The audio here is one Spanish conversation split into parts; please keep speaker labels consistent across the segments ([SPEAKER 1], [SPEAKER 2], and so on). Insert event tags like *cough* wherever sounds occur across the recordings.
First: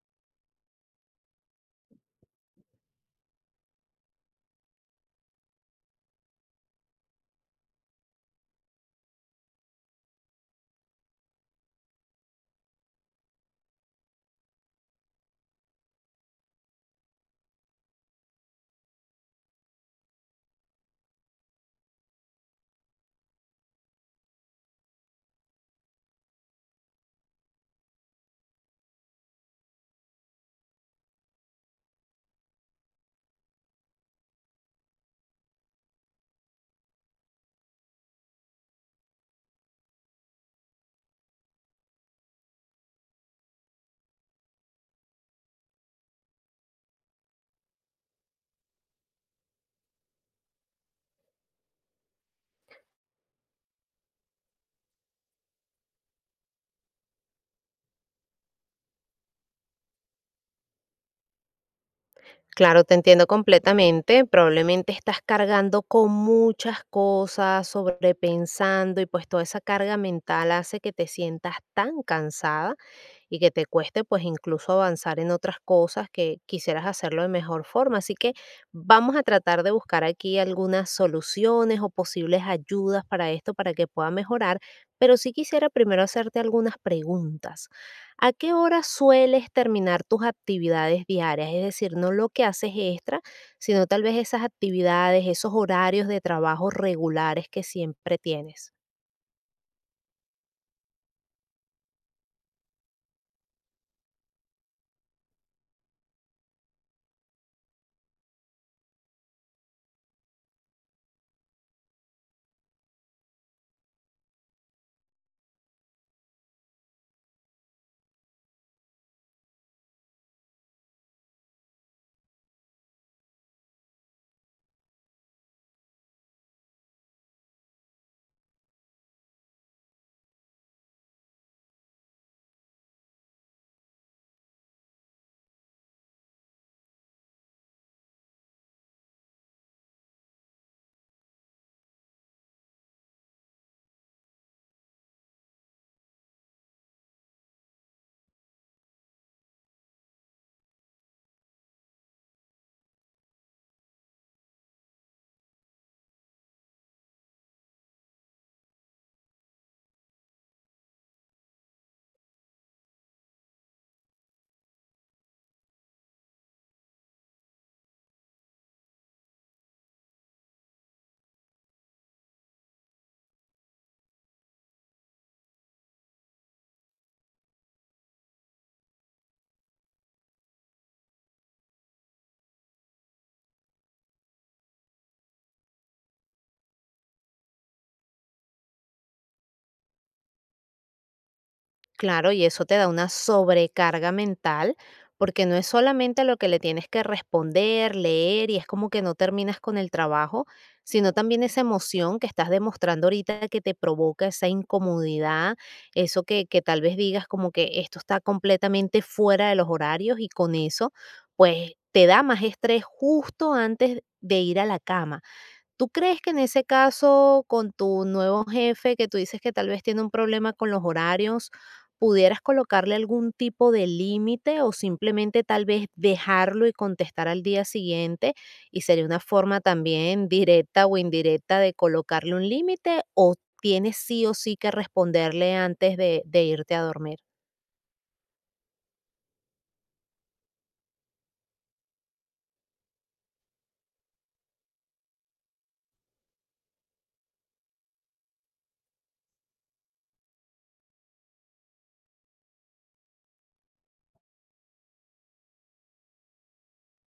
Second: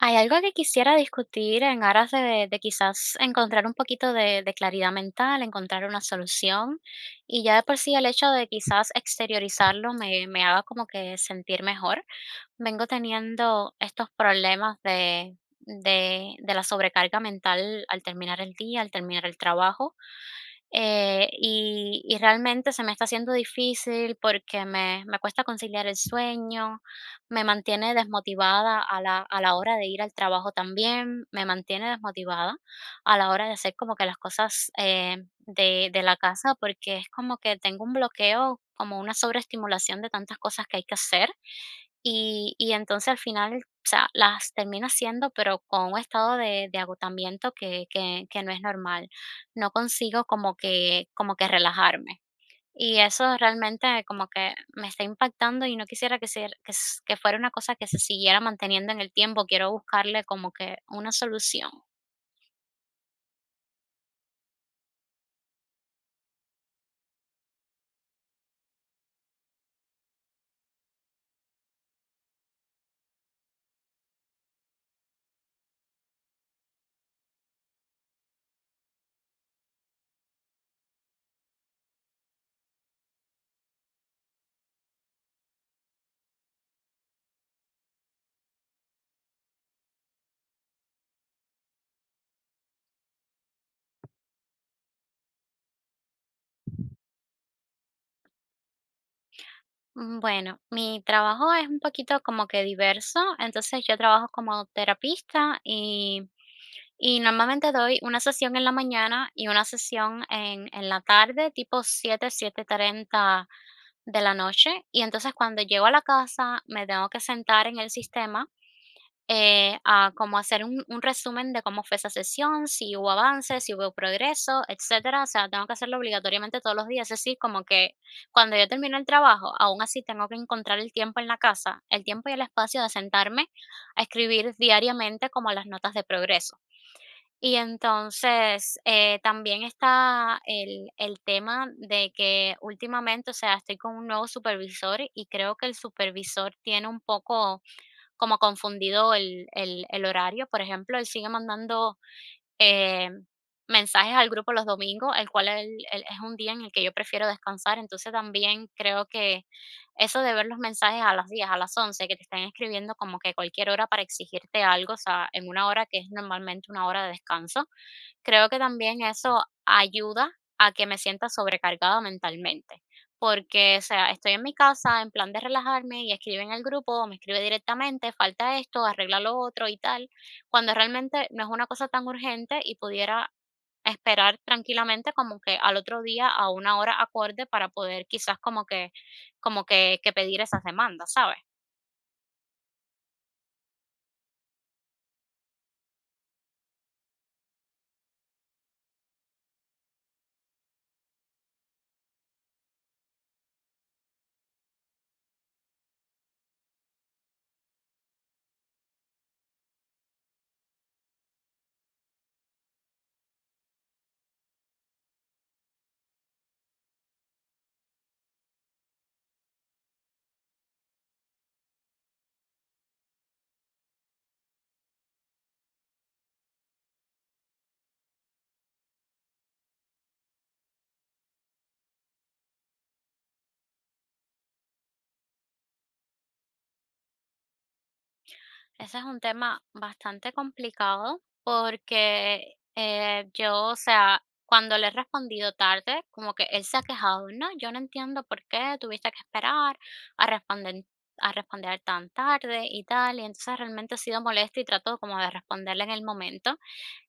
[SPEAKER 1] Hay algo que quisiera discutir en aras de quizás encontrar un poquito de claridad mental, encontrar una solución, y ya de por sí el hecho de quizás exteriorizarlo me haga como que sentir mejor. Vengo teniendo estos problemas de la sobrecarga mental al terminar el día, al terminar el trabajo, y realmente se me está haciendo difícil porque me cuesta conciliar el sueño, me mantiene desmotivada a la hora de ir al trabajo también, me mantiene desmotivada a la hora de hacer como que las cosas, de la casa, porque es como que tengo un bloqueo, como una sobreestimulación de tantas cosas que hay que hacer, y entonces al final, o sea, las termino haciendo, pero con un estado de agotamiento que que no es normal. No consigo como que relajarme. Y eso realmente como que me está impactando y no quisiera que fuera una cosa que se siguiera manteniendo en el tiempo. Quiero buscarle como que una solución.
[SPEAKER 2] Claro, te entiendo completamente. Probablemente estás cargando con muchas cosas, sobrepensando y pues toda esa carga mental hace que te sientas tan cansada y que te cueste pues incluso avanzar en otras cosas que quisieras hacerlo de mejor forma. Así que vamos a tratar de buscar aquí algunas soluciones o posibles ayudas para esto, para que pueda mejorar, pero sí quisiera primero hacerte algunas preguntas. ¿A qué hora sueles terminar tus actividades diarias? Es decir, no lo que haces extra, sino tal vez esas actividades, esos horarios de trabajo regulares que siempre tienes.
[SPEAKER 1] Bueno, mi trabajo es un poquito como que diverso, entonces yo trabajo como terapista y normalmente doy una sesión en la mañana y una sesión en la tarde, tipo siete treinta de la noche, y entonces cuando llego a la casa me tengo que sentar en el sistema, a como hacer un resumen de cómo fue esa sesión, si hubo avances, si hubo progreso, etcétera. O sea, tengo que hacerlo obligatoriamente todos los días. Es decir, como que cuando yo termino el trabajo, aún así tengo que encontrar el tiempo en la casa, el tiempo y el espacio de sentarme a escribir diariamente como las notas de progreso. Y entonces, también está el tema de que últimamente, o sea, estoy con un nuevo supervisor y creo que el supervisor tiene un poco como confundido el horario. Por ejemplo, él sigue mandando, eh, mensajes al grupo los domingos, el cual el es un día en el que yo prefiero descansar. Entonces, también creo que eso de ver los mensajes a las 10, a las 11, que te están escribiendo como que cualquier hora para exigirte algo, o sea, en una hora que es normalmente una hora de descanso, creo que también eso ayuda a que me sienta sobrecargada mentalmente. Porque, o sea, estoy en mi casa en plan de relajarme y escribe en el grupo, o me escribe directamente, falta esto, arregla lo otro y tal, cuando realmente no es una cosa tan urgente y pudiera esperar tranquilamente como que al otro día a una hora acorde para poder quizás como que que pedir esas demandas, ¿sabes?
[SPEAKER 2] Claro, y eso te da una sobrecarga mental, porque no es solamente lo que le tienes que responder, leer, y es como que no terminas con el trabajo, sino también esa emoción que estás demostrando ahorita que te provoca esa incomodidad, eso que tal vez digas como que esto está completamente fuera de los horarios y con eso, pues te da más estrés justo antes de ir a la cama. ¿Tú crees que en ese caso, con tu nuevo jefe, que tú dices que tal vez tiene un problema con los horarios, pudieras colocarle algún tipo de límite o simplemente tal vez dejarlo y contestar al día siguiente? Y sería una forma también directa o indirecta de colocarle un límite o tienes sí o sí que responderle antes de irte a dormir.
[SPEAKER 1] Ese es un tema bastante complicado porque yo, o sea, cuando le he respondido tarde, como que él se ha quejado, no, yo no entiendo por qué tuviste que esperar a responder tan tarde y tal, y entonces realmente he sido molesto y trato como de responderle en el momento.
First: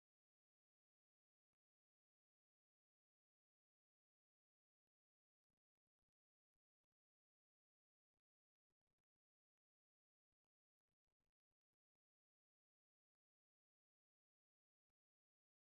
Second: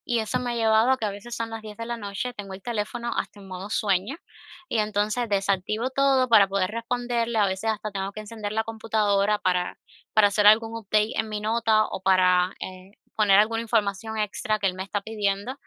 [SPEAKER 1] Y eso me ha llevado a que a veces son las 10 de la noche, tengo el teléfono hasta en modo sueño y entonces desactivo todo para poder responderle, a veces hasta tengo que encender la computadora para hacer algún update en mi nota o para, poner alguna información extra que él me está pidiendo,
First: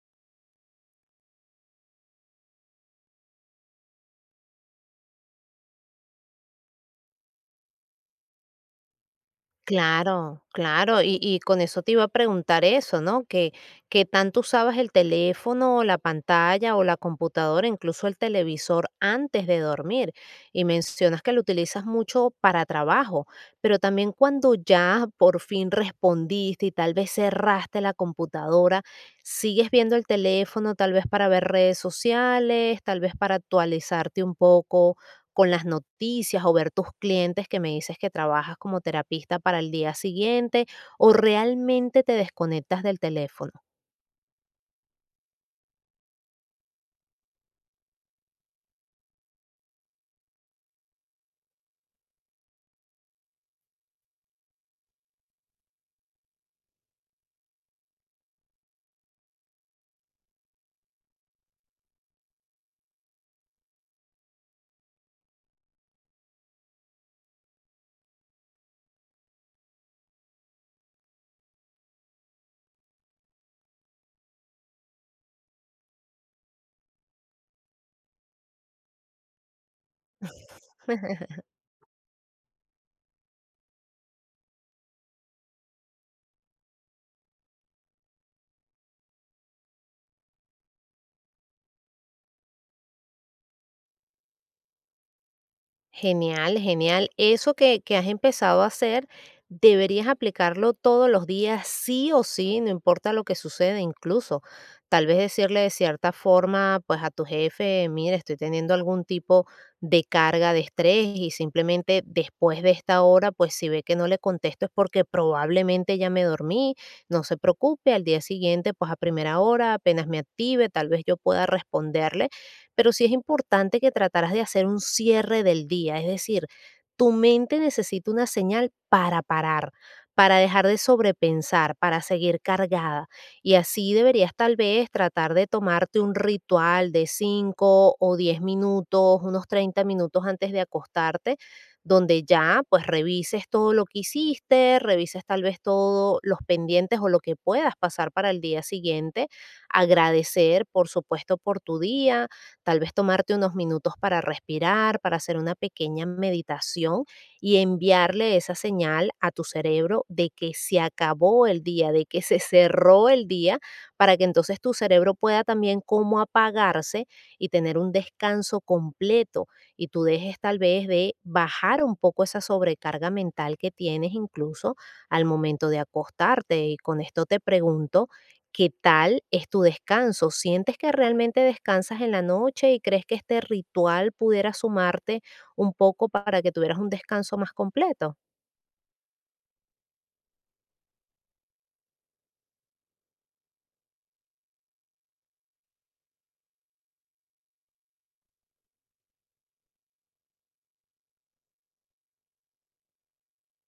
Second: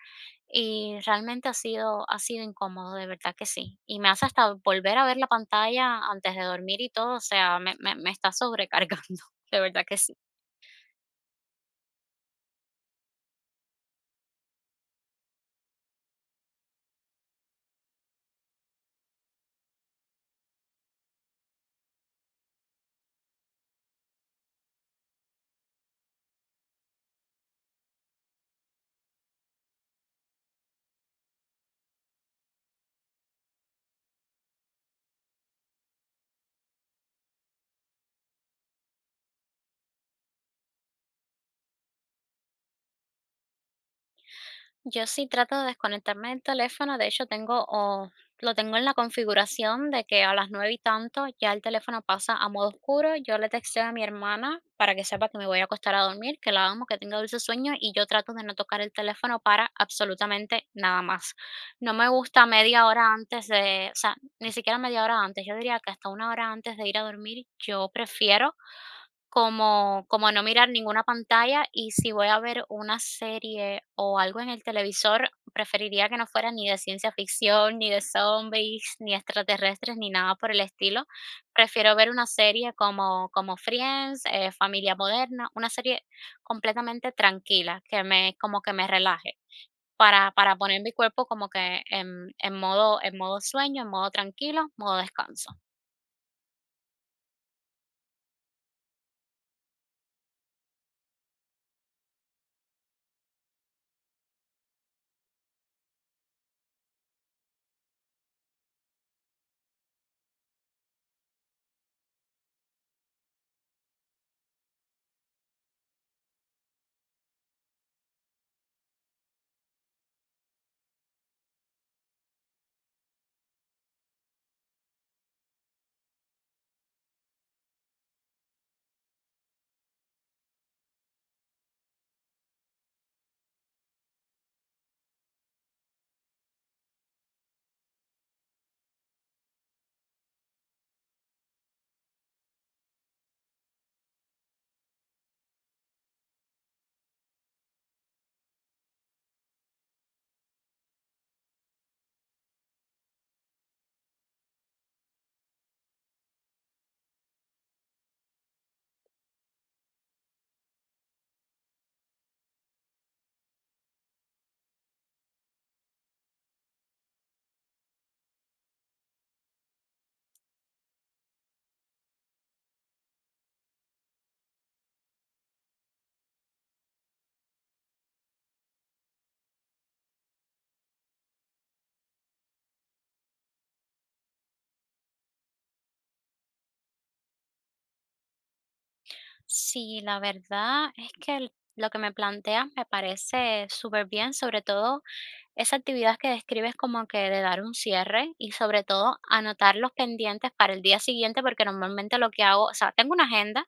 [SPEAKER 1] y realmente ha sido incómodo, de verdad que sí. Y me hace hasta volver a ver la pantalla antes de dormir y todo, o sea, me está sobrecargando, *laughs* de verdad que sí.
[SPEAKER 2] Claro, claro, y con eso te iba a preguntar eso, ¿no? Que tanto usabas el teléfono, o la pantalla, o la computadora, incluso el televisor antes de dormir, y mencionas que lo utilizas mucho para trabajo, pero también cuando ya por fin respondiste y tal vez cerraste la computadora, ¿sigues viendo el teléfono tal vez para ver redes sociales, tal vez para actualizarte un poco con las noticias o ver tus clientes que me dices que trabajas como terapista para el día siguiente o realmente te desconectas del teléfono?
[SPEAKER 1] Yo sí trato de desconectarme del teléfono, de hecho tengo o lo tengo en la configuración de que a las 9 y tanto ya el teléfono pasa a modo oscuro, yo le texteo a mi hermana para que sepa que me voy a acostar a dormir, que la amo, que tenga dulce sueño, y yo trato de no tocar el teléfono para absolutamente nada más. No me gusta media hora antes de, o sea, ni siquiera media hora antes, yo diría que hasta una hora antes de ir a dormir, yo prefiero como no mirar ninguna pantalla, y si voy a ver una serie o algo en el televisor, preferiría que no fuera ni de ciencia ficción, ni de zombies ni extraterrestres, ni nada por el estilo. Prefiero ver una serie como Friends, Familia Moderna, una serie completamente tranquila, que me como que me relaje, para poner mi cuerpo como que en en modo sueño, en modo tranquilo, modo descanso.
[SPEAKER 2] Genial, genial. Eso que has empezado a hacer, deberías aplicarlo todos los días, sí o sí, no importa lo que sucede, incluso. Tal vez decirle de cierta forma, pues a tu jefe, mire, estoy teniendo algún tipo de carga de estrés y simplemente después de esta hora, pues si ve que no le contesto es porque probablemente ya me dormí, no se preocupe, al día siguiente, pues a primera hora, apenas me active, tal vez yo pueda responderle, pero sí es importante que trataras de hacer un cierre del día, es decir, tu mente necesita una señal para parar, para dejar de sobrepensar, para seguir cargada. Y así deberías tal vez tratar de tomarte un ritual de 5 o 10 minutos, unos 30 minutos antes de acostarte, donde ya pues revises todo lo que hiciste, revises tal vez todos los pendientes o lo que puedas pasar para el día siguiente, agradecer por supuesto por tu día. Tal vez tomarte unos minutos para respirar, para hacer una pequeña meditación y enviarle esa señal a tu cerebro de que se acabó el día, de que se cerró el día, para que entonces tu cerebro pueda también como apagarse y tener un descanso completo y tú dejes tal vez de bajar un poco esa sobrecarga mental que tienes incluso al momento de acostarte. Y con esto te pregunto, ¿qué tal es tu descanso? ¿Sientes que realmente descansas en la noche y crees que este ritual pudiera sumarte un poco para que tuvieras un descanso más completo?
[SPEAKER 1] Sí, la verdad es que lo que me planteas me parece súper bien, sobre todo esa actividad que describes como que de dar un cierre y sobre todo anotar los pendientes para el día siguiente, porque normalmente lo que hago, o sea, tengo una agenda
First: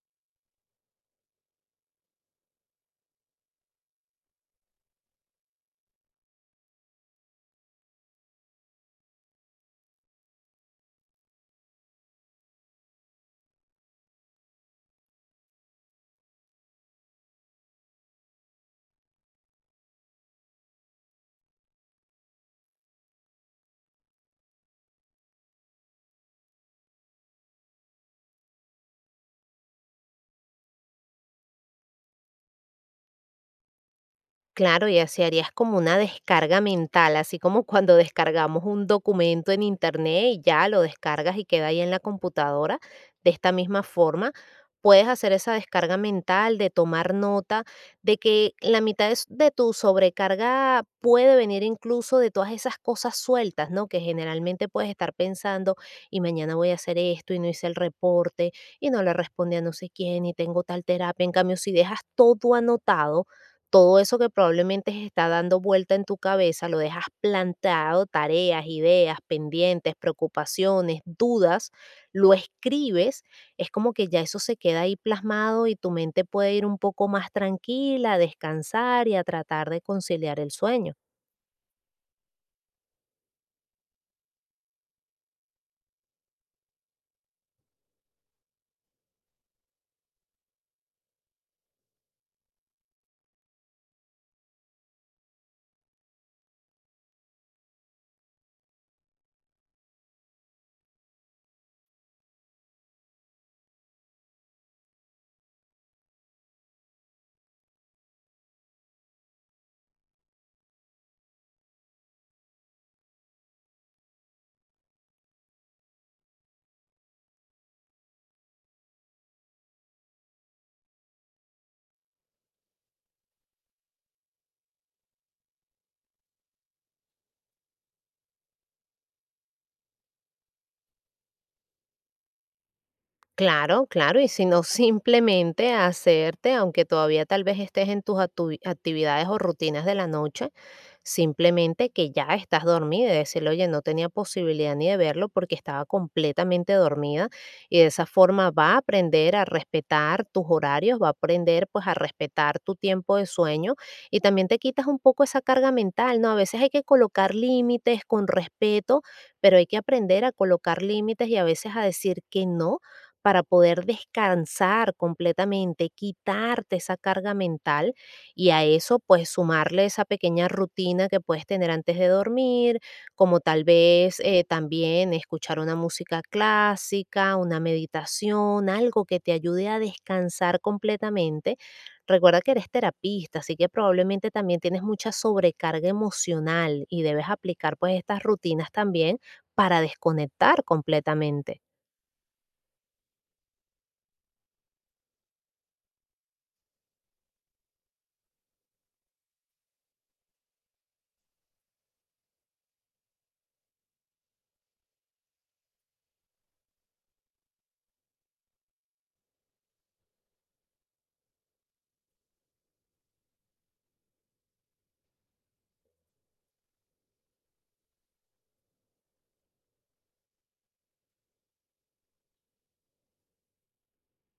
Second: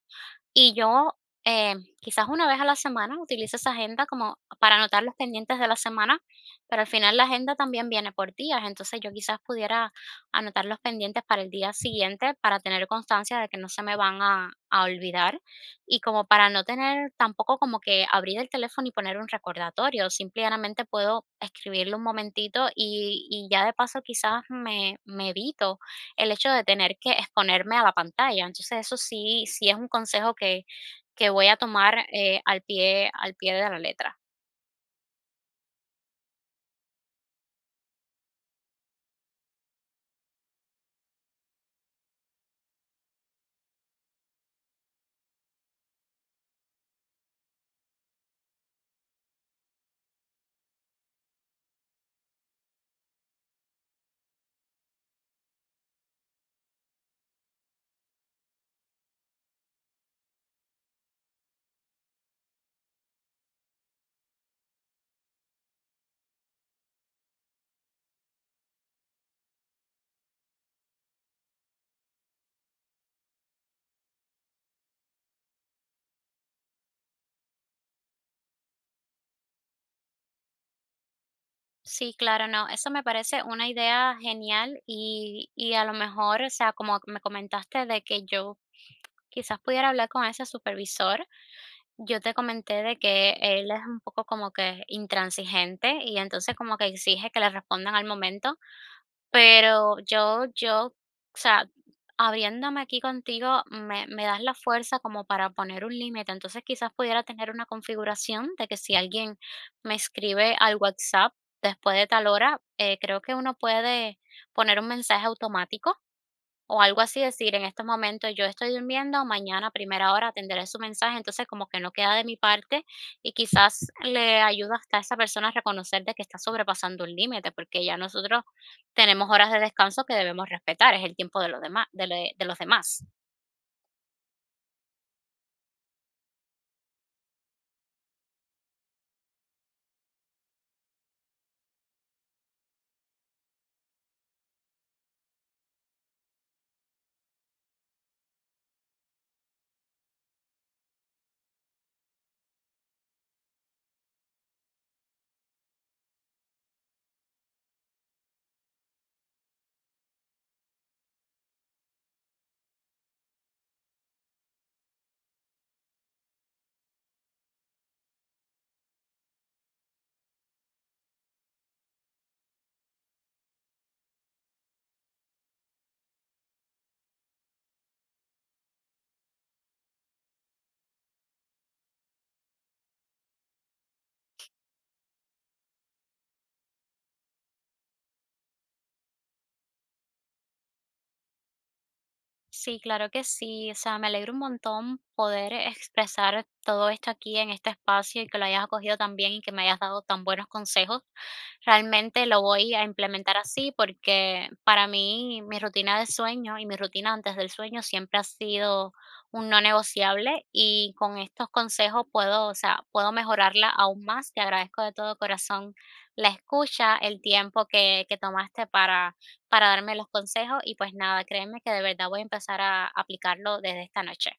[SPEAKER 1] y yo, eh, quizás una vez a la semana utilizo esa agenda como para anotar los pendientes de la semana, pero al final la agenda también viene por días, entonces yo quizás pudiera anotar los pendientes para el día siguiente para tener constancia de que no se me van a olvidar, y como para no tener tampoco como que abrir el teléfono y poner un recordatorio, simplemente puedo escribirlo un momentito y ya de paso quizás me evito el hecho de tener que exponerme a la pantalla. Entonces, eso sí es un consejo que voy a tomar, al pie de la letra.
[SPEAKER 2] Claro, y así harías como una descarga mental, así como cuando descargamos un documento en internet y ya lo descargas y queda ahí en la computadora. De esta misma forma, puedes hacer esa descarga mental de tomar nota de que la mitad de, s- de tu sobrecarga puede venir incluso de todas esas cosas sueltas, ¿no? Que generalmente puedes estar pensando, y mañana voy a hacer esto, y no hice el reporte, y no le respondí a no sé quién, y tengo tal terapia. En cambio, si dejas todo anotado, todo eso que probablemente está dando vuelta en tu cabeza, lo dejas plantado, tareas, ideas, pendientes, preocupaciones, dudas, lo escribes, es como que ya eso se queda ahí plasmado y tu mente puede ir un poco más tranquila, a descansar y a tratar de conciliar el sueño.
[SPEAKER 1] Sí, claro, no, eso me parece una idea genial, y a lo mejor, o sea, como me comentaste de que yo quizás pudiera hablar con ese supervisor, yo te comenté de que él es un poco como que intransigente y entonces como que exige que le respondan al momento. Pero o sea, abriéndome aquí contigo, me das la fuerza como para poner un límite. Entonces, quizás pudiera tener una configuración de que si alguien me escribe al WhatsApp después de tal hora, creo que uno puede poner un mensaje automático o algo así, decir, en estos momentos yo estoy durmiendo, mañana a primera hora atenderé su mensaje, entonces como que no queda de mi parte, y quizás le ayuda hasta a esa persona a reconocer de que está sobrepasando un límite, porque ya nosotros tenemos horas de descanso que debemos respetar, es el tiempo de los demás, de los demás.
[SPEAKER 2] Claro, claro, y si no, simplemente hacerte, aunque todavía tal vez estés en tus atu- actividades o rutinas de la noche, simplemente que ya estás dormida y decirle, oye, no tenía posibilidad ni de verlo porque estaba completamente dormida y de esa forma va a aprender a respetar tus horarios, va a aprender pues a respetar tu tiempo de sueño y también te quitas un poco esa carga mental, ¿no? A veces hay que colocar límites con respeto, pero hay que aprender a colocar límites y a veces a decir que no para poder descansar completamente, quitarte esa carga mental y a eso pues sumarle esa pequeña rutina que puedes tener antes de dormir, como tal vez también escuchar una música clásica, una meditación, algo que te ayude a descansar completamente. Recuerda que eres terapista, así que probablemente también tienes mucha sobrecarga emocional y debes aplicar pues estas rutinas también para desconectar completamente.
[SPEAKER 1] Sí, claro que sí. O sea, me alegro un montón poder expresar todo esto aquí en este espacio y que lo hayas acogido tan bien y que me hayas dado tan buenos consejos. Realmente lo voy a implementar así porque para mí mi rutina de sueño y mi rutina antes del sueño siempre ha sido un no negociable, y con estos consejos puedo, o sea, puedo mejorarla aún más. Te agradezco de todo corazón la escucha, el tiempo que tomaste para darme los consejos y pues nada, créeme que de verdad voy a empezar a aplicarlo desde esta noche.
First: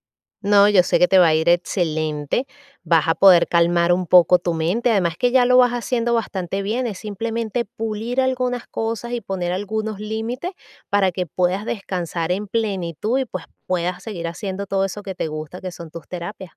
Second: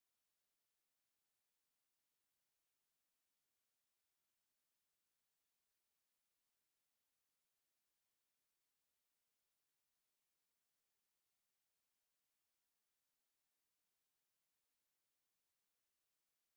[SPEAKER 2] No, yo sé que te va a ir excelente, vas a poder calmar un poco tu mente, además que ya lo vas haciendo bastante bien, es simplemente pulir algunas cosas y poner algunos límites para que puedas descansar en plenitud y pues puedas seguir haciendo todo eso que te gusta, que son tus terapias.